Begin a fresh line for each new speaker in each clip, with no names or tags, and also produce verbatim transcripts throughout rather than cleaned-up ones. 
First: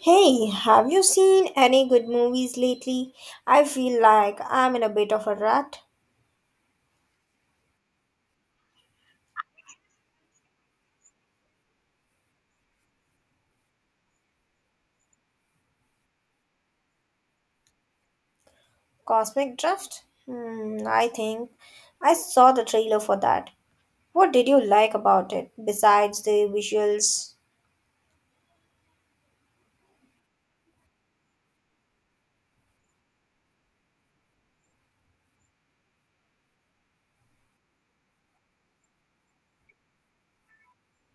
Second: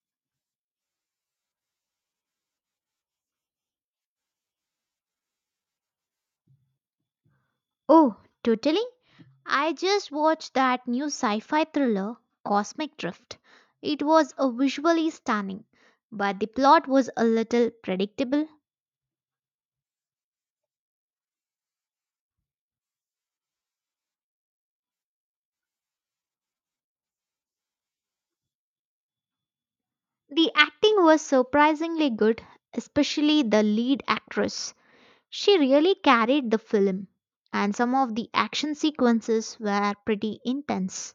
Hey, have you seen any good movies lately? I feel like I'm in a bit of a rut.
Oh, totally. I just watched that new sci fi thriller, Cosmic Drift. It was a visually stunning, but the plot was a little predictable.
Cosmic Drift? Hmm, I think I saw the trailer for that. What did you like about it besides the visuals?
The acting was surprisingly good, especially the lead actress. She really carried the film, and some of the action sequences were pretty intense.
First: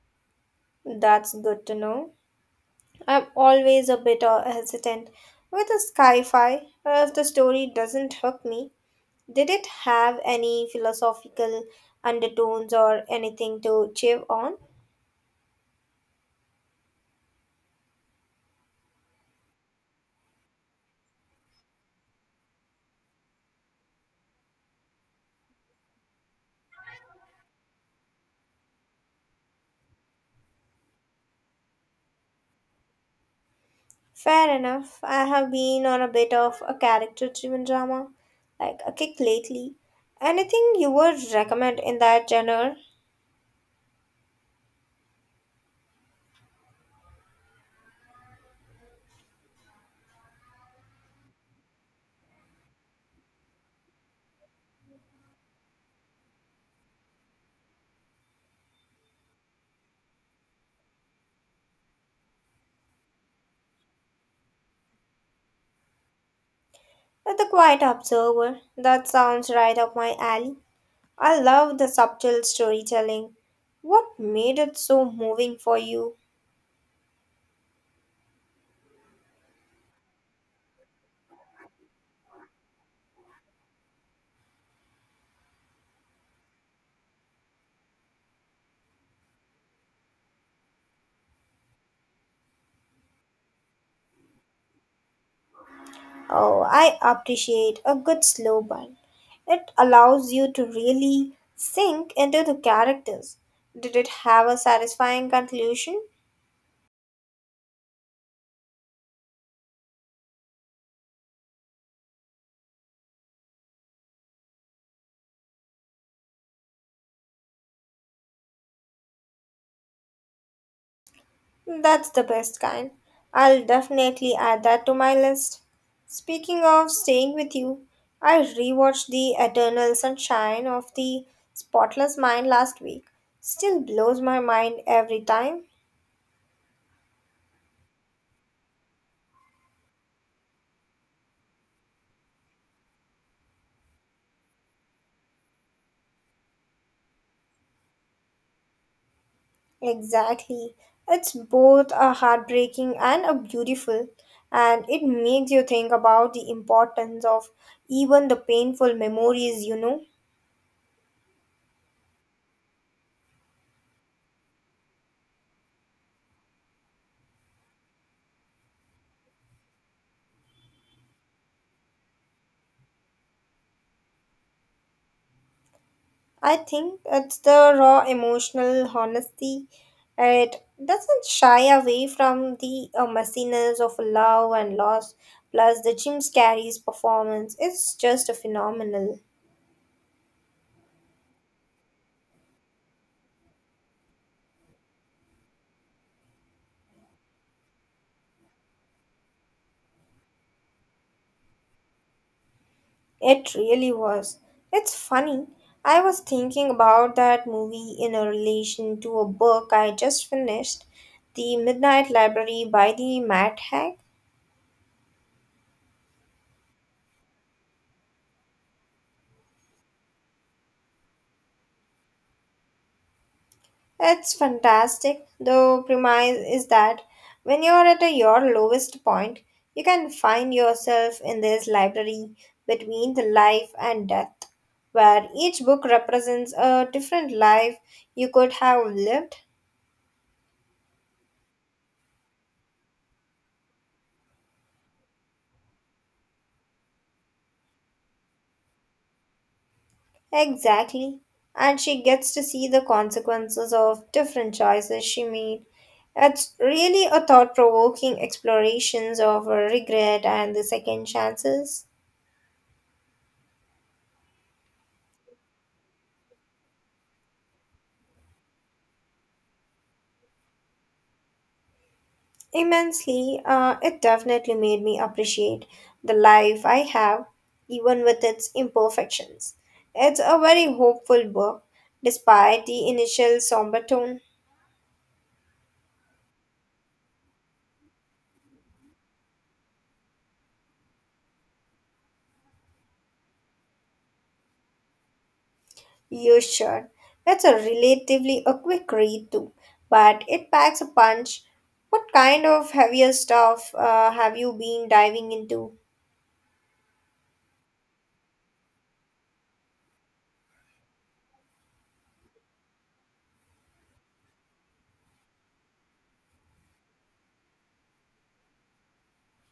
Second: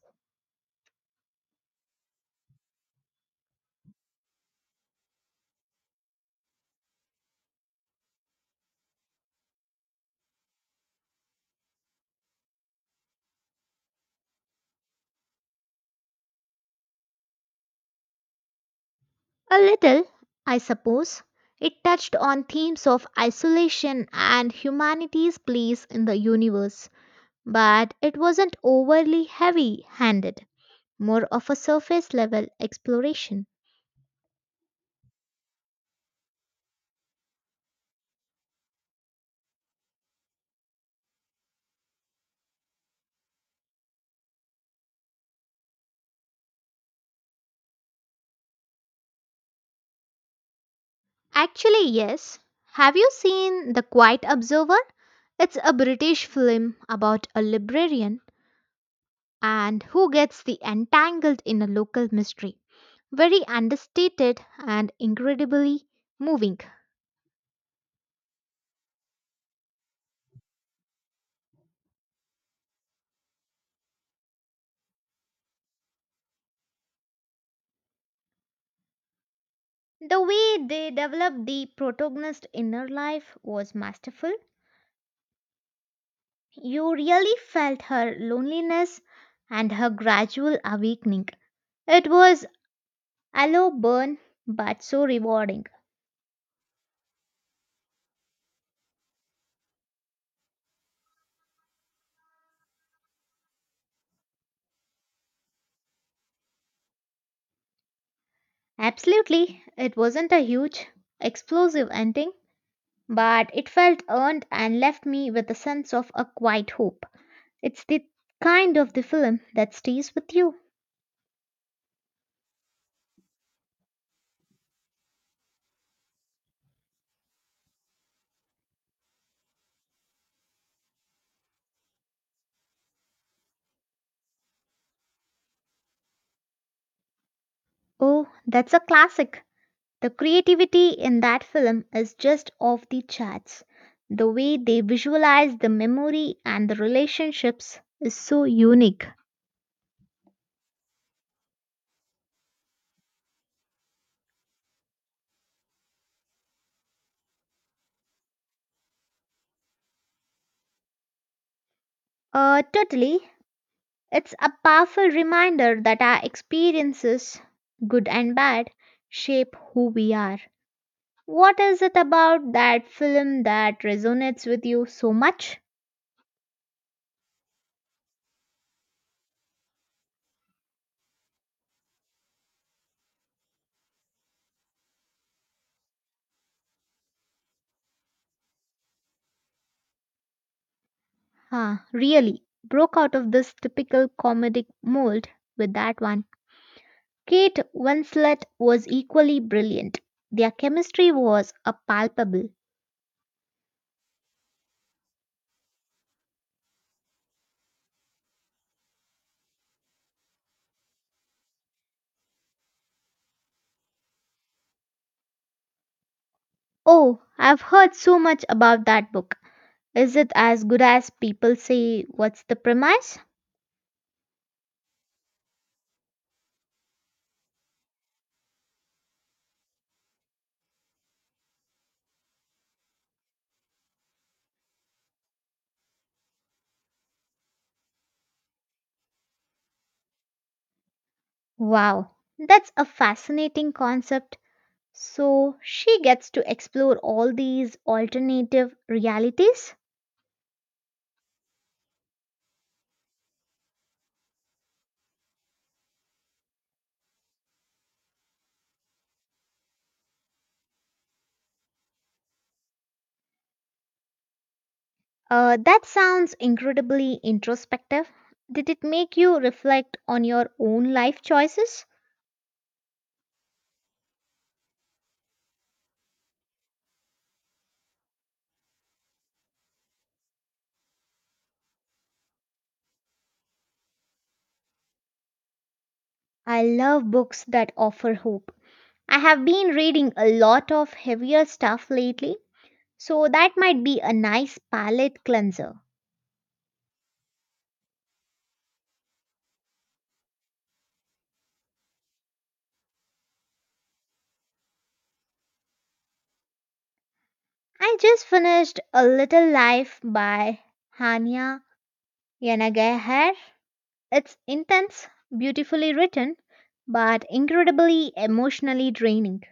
That's good to know. I'm always a bit uh, hesitant with a sci-fi uh, if the story doesn't hook me. Did it have any philosophical undertones or anything to chew on?
A little, I suppose. It touched on themes of isolation and humanity's place in the universe but it wasn't overly heavy handed, more of a surface level exploration.
Fair enough. I have been on a bit of a character driven drama, like a kick lately. Anything you would recommend in that genre?
Actually, yes. Have you seen The Quiet Observer? It's a British film about a librarian and who gets the entangled in a local mystery. Very understated and incredibly moving.
The Quiet Observer. That sounds right up my alley. I love the subtle storytelling. What made it so moving for you?
The way they developed the protagonist's inner life was masterful. You really felt her loneliness and her gradual awakening. It was a low burn, but so rewarding.
Oh, I appreciate a good slow burn. It allows you to really sink into the characters. Did it have a satisfying conclusion?
Absolutely, it wasn't a huge, explosive ending, but it felt earned and left me with a sense of a quiet hope. It's the kind of the film that stays with you.
That's the best kind. I'll definitely add that to my list. Speaking of staying with you, I rewatched The Eternal Sunshine of the Spotless Mind last week. Still blows my mind every time.
Oh, that's a classic. The creativity in that film is just off the charts. The way they visualize the memory and the relationships is so unique.
Exactly. It's both a heartbreaking and a beautiful and it makes you think about the importance of even the painful memories, you know.
Uh, totally. It's a powerful reminder that our experiences, good and bad, shape who we are. What is it about that film that resonates with you so much?
I think it's the raw emotional honesty. It doesn't shy away from the uh, messiness of love and loss, plus the Jim Carrey's performance. Is just phenomenal.
Huh, really, broke out of this typical comedic mold with that one. Kate Winslet was equally brilliant. Their chemistry was a palpable.
It really was. It's funny. I was thinking about that movie in a relation to a book I just finished, The Midnight Library by the Matt Haig.
Oh, I've heard so much about that book. Is it as good as people say? What's the premise?
It's fantastic. The premise is that when you're at your lowest point, you can find yourself in this library between the life and death, where each book represents a different life you could have lived.
Wow, that's a fascinating concept. So she gets to explore all these alternative realities?
Exactly. And she gets to see the consequences of different choices she made. It's really a thought provoking explorations of regret and the second chances.
Uh, that sounds incredibly introspective. Did it make you reflect on your own life choices?
Immensely, uh, it definitely made me appreciate the life I have, even with its imperfections. It's a very hopeful book, despite the initial somber tone.
I love books that offer hope. I have been reading a lot of heavier stuff lately, so that might be a nice palate cleanser.
You should. It's a relatively a quick read too, but it packs a punch. What kind of heavier stuff uh, have you been diving into?
I just finished A Little Life by Hania Yanagihar. It's intense, beautifully written, but incredibly emotionally draining.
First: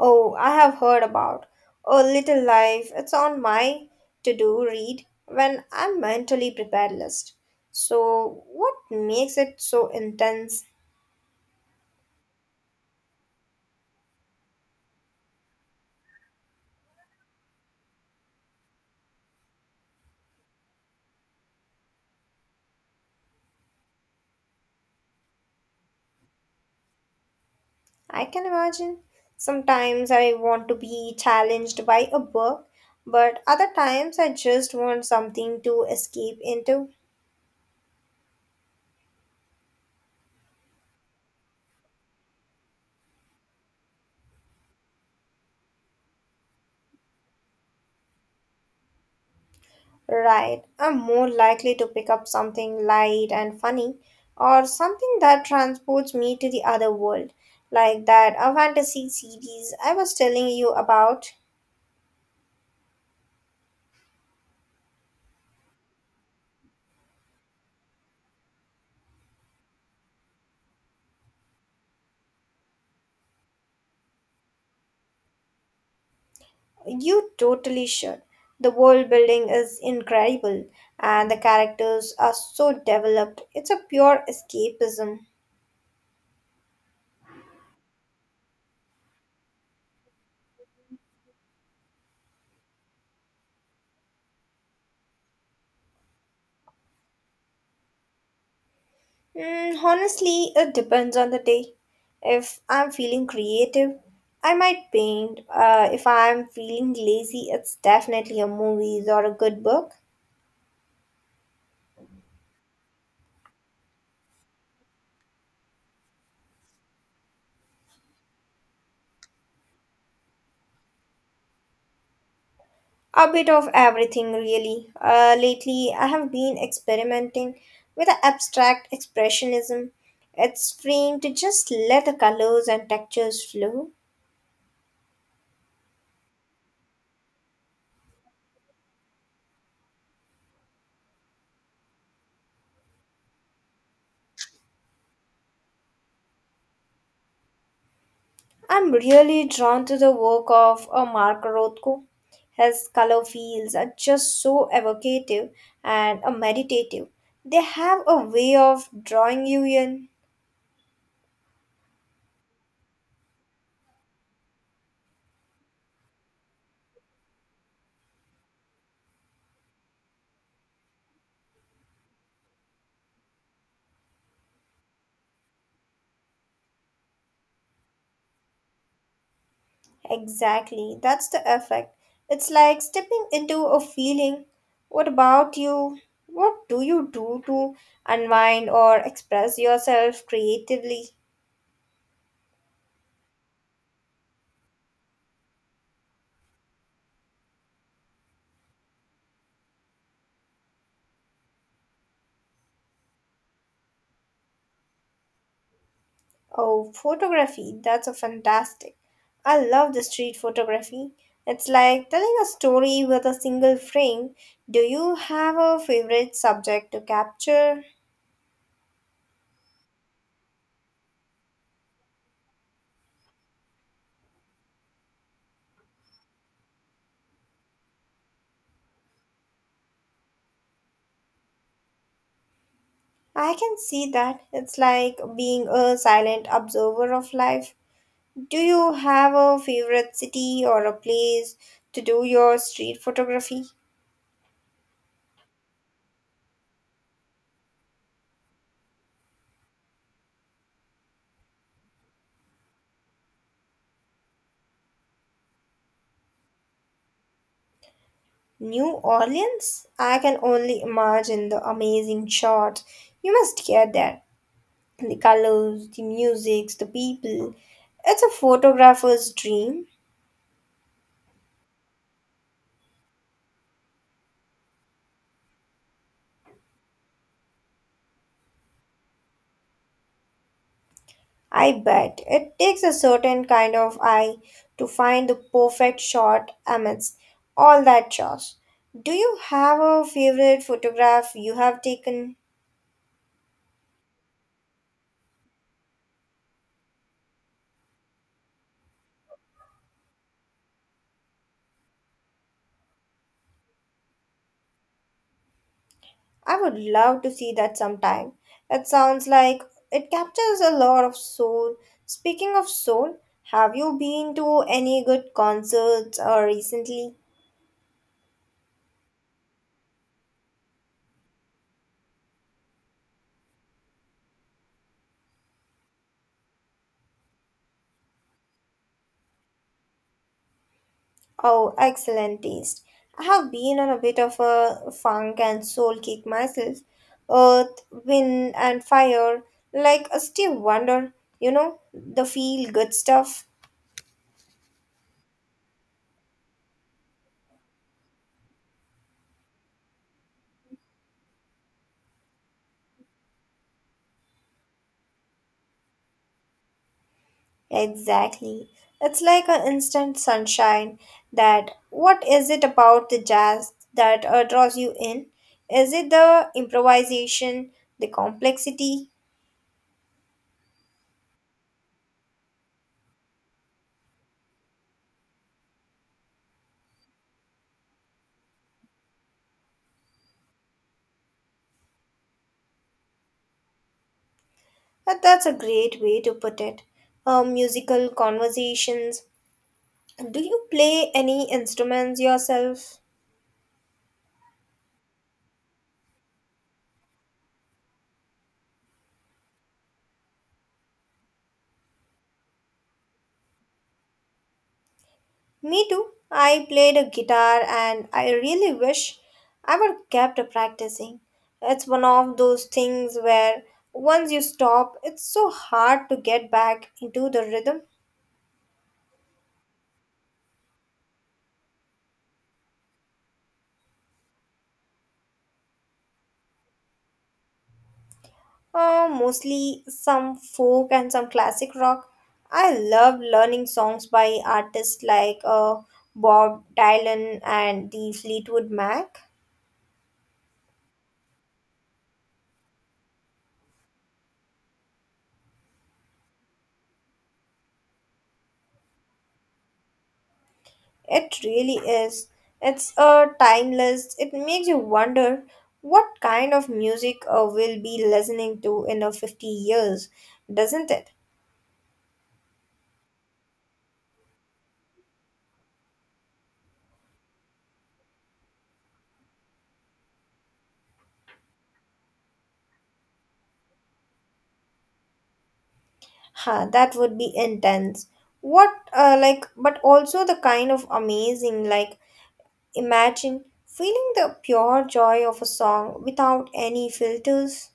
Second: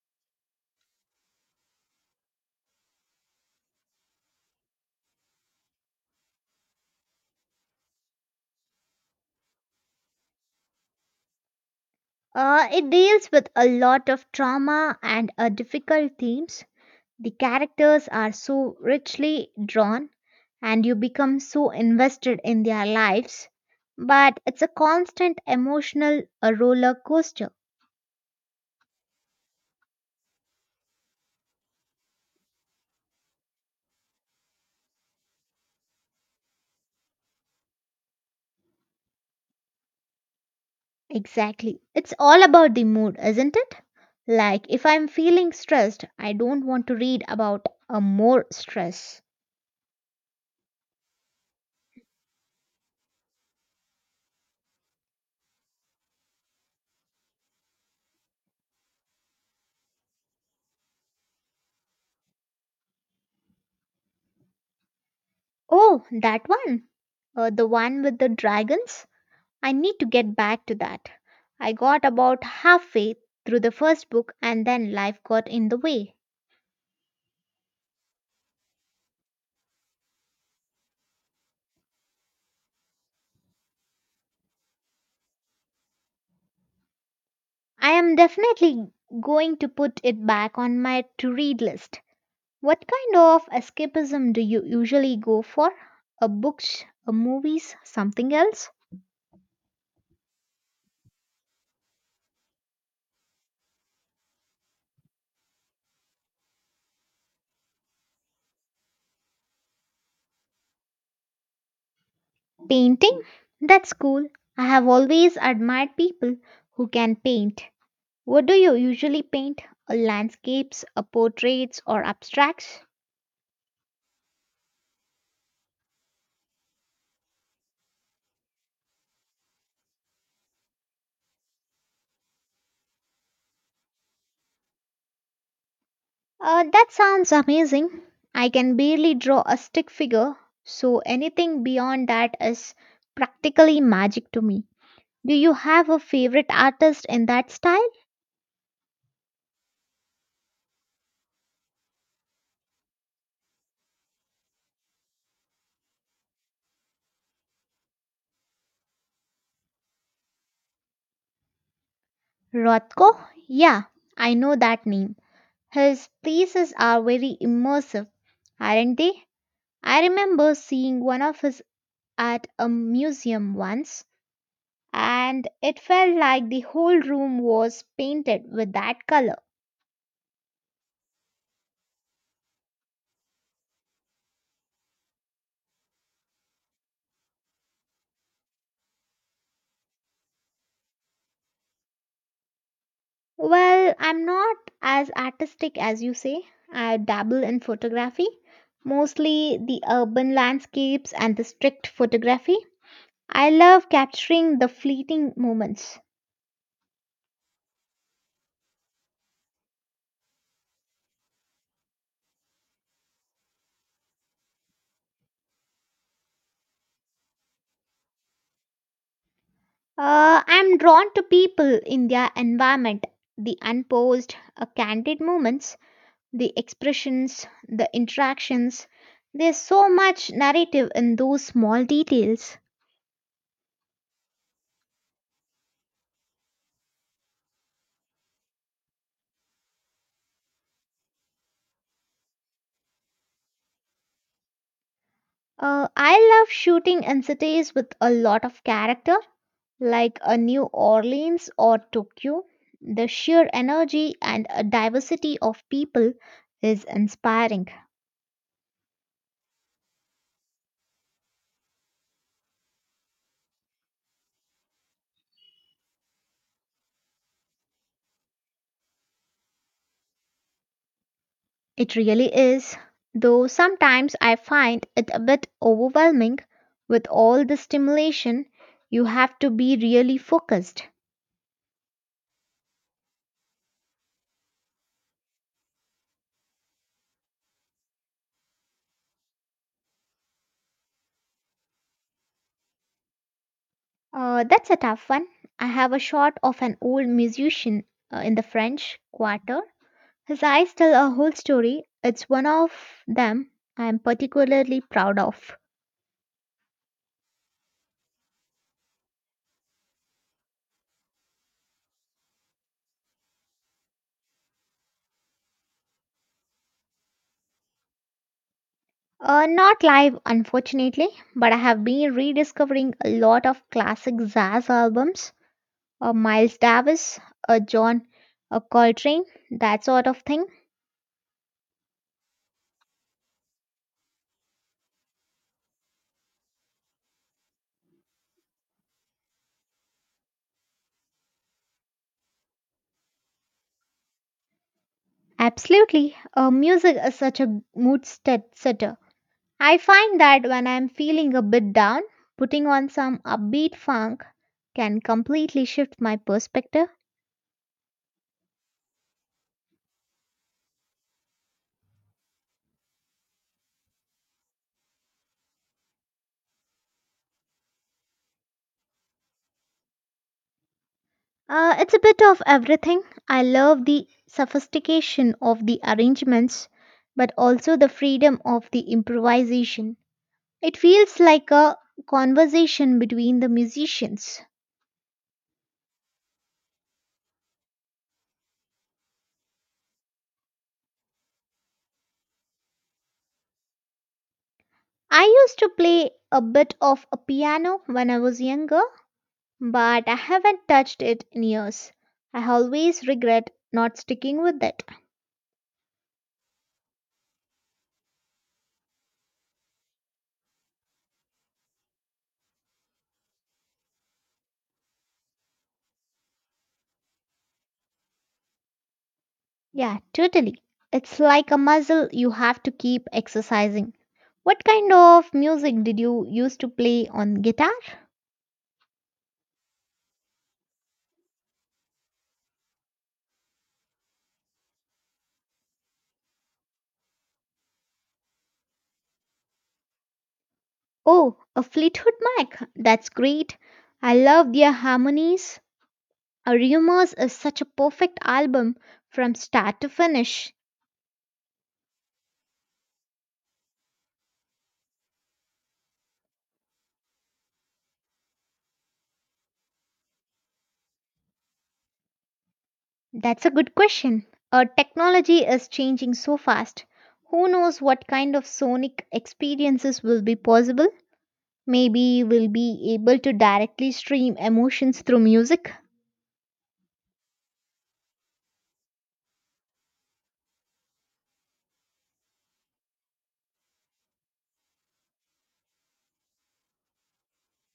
Oh, I have heard about A Little Life. It's on my to-do read when I'm mentally prepared list. So, what makes it so intense?
Uh, it deals with a lot of trauma and uh, difficult themes. The characters are so richly drawn, and you become so invested in their lives. But it's a constant emotional uh, roller coaster.
I can imagine. Sometimes I want to be challenged by a book, but other times I just want something to escape into.
Exactly. It's all about the mood, isn't it? Like, if I'm feeling stressed, I don't want to read about a more stress.
Right, I'm more likely to pick up something light and funny or something that transports me to the other world, like that a fantasy series I was telling you about.
Oh, that one. Uh, the one with the dragons? I need to get back to that. I got about halfway through the first book and then life got in the way.
You totally should. The world building is incredible and the characters are so developed. It's a pure escapism.
I am definitely going to put it back on my to read list. What kind of escapism do you usually go for? A books, a movies, something else?
Mm, honestly, it depends on the day. If I'm feeling creative, I might paint. Uh, if I'm feeling lazy, it's definitely a movies or a good book.
Painting? That's cool. I have always admired people who can paint. What do you usually paint? Uh, Landscapes, uh, portraits, or abstracts?
A bit of everything, really. Uh, lately, I have been experimenting with a abstract expressionism. It's freeing to just let the colors and textures flow.
Uh, that sounds amazing. I can barely draw a stick figure, so anything beyond that is practically magic to me. Do you have a favorite artist in that style?
I'm really drawn to the work of uh, Mark Rothko. His color fields are just so evocative and uh, meditative. They have a way of drawing you in.
Rothko? Yeah, I know that name. His pieces are very immersive, aren't they? I remember seeing one of his at a museum once, and it felt like the whole room was painted with that color.
Exactly, that's the effect. It's like stepping into a feeling. What about you? What do you do to unwind or express yourself creatively?
Well, I'm not as artistic as you say. I dabble in photography, mostly the urban landscapes and the strict photography. I love capturing the fleeting moments.
Oh, photography, that's a fantastic. I love the street photography. It's like telling a story with a single frame. Do you have a favorite subject to capture?
Uh, I'm drawn to people in their environment, the unposed, uh, candid moments, the expressions, the interactions. There's so much narrative in those small details.
I can see that. It's like being a silent observer of life. Do you have a favorite city or a place to do your street photography?
Uh, I love shooting in cities with a lot of character, like a New Orleans or Tokyo. The sheer energy and uh, diversity of people is inspiring.
New Orleans? I can only imagine the amazing shot you must get there. The colors, the musics, the people. It's a photographer's dream.
It really is, though sometimes I find it a bit overwhelming with all the stimulation. You have to be really focused.
I bet. It takes a certain kind of eye to find the perfect shot amidst all that chaos. Do you have a favorite photograph you have taken?
Uh, that's a tough one. I have a shot of an old musician uh, in the French Quarter. His eyes tell a whole story. It's one of them I'm particularly proud of.
I would love to see that sometime. It sounds like it captures a lot of soul. Speaking of soul, have you been to any good concerts or recently?
Uh, not live, unfortunately, but I have been rediscovering a lot of classic jazz albums, uh, Miles Davis, uh, John uh, Coltrane, that sort of thing.
Oh, excellent taste. I have been on a bit of a funk and soul kick myself. Earth, wind, and fire, like a Steve Wonder, you know, the feel good stuff.
Absolutely, uh, music is such a mood set- setter. I find that when I'm feeling a bit down, putting on some upbeat funk can completely shift my perspective.
Exactly. It's like an instant sunshine. That what is it about the jazz that uh, draws you in? Is it the improvisation, the complexity?
Uh, it's a bit of everything. I love the sophistication of the arrangements, but also the freedom of the improvisation. It feels like a conversation between the musicians.
That, that's a great way to put it. Uh, musical conversations. Do you play any instruments yourself?
I used to play a bit of a piano when I was younger, but I haven't touched it in years. I always regret not sticking with it.
Me too. I played a guitar and I really wish I would kept practicing. It's one of those things where once you stop, it's so hard to get back into the rhythm.
Yeah, totally. It's like a muscle you have to keep exercising. What kind of music did you used to play on guitar?
Uh, mostly some folk and some classic rock. I love learning songs by artists like uh, Bob Dylan and the Fleetwood Mac.
Oh, a Fleetwood Mac. That's great. I love their harmonies. A Rumors is such a perfect album from start to finish.
It really is. It's a timeless. It makes you wonder what kind of music uh, we'll be listening to in a fifty years, doesn't it?
That's a good question. Our technology is changing so fast. Who knows what kind of sonic experiences will be possible? Maybe we'll be able to directly stream emotions through music.
Huh, that would be intense. What, uh, like, but also the kind of amazing, like, imagine feeling the pure joy of a song without any filters.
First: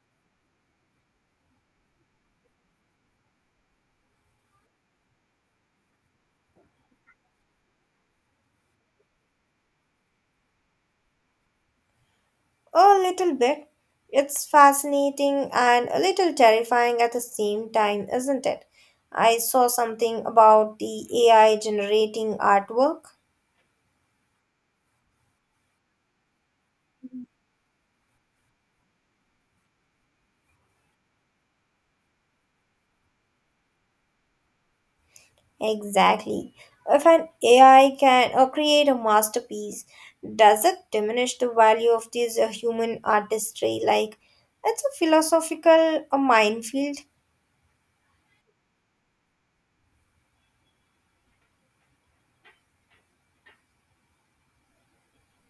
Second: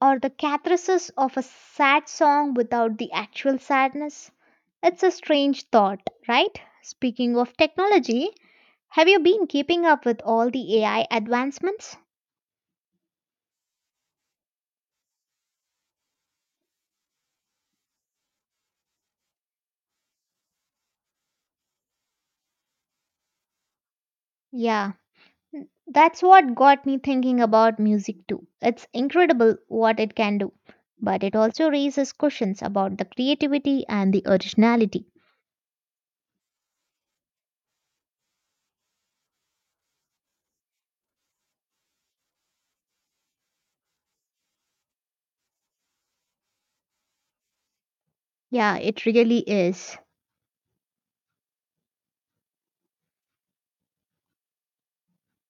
Or the catharsis of a sad song without the actual sadness? It's a strange thought, right? Speaking of technology, have you been keeping up with all the A I advancements?
A little bit. It's fascinating and a little terrifying at the same time, isn't it? I saw something about the A I generating artwork.
Yeah, n- that's what got me thinking about music too. It's incredible what it can do, but it also raises questions about the creativity and the originality.
Exactly. If an A I can uh, create a masterpiece, does it diminish the value of this uh, human artistry? Like, it's a philosophical uh, minefield.
Yeah, it really is.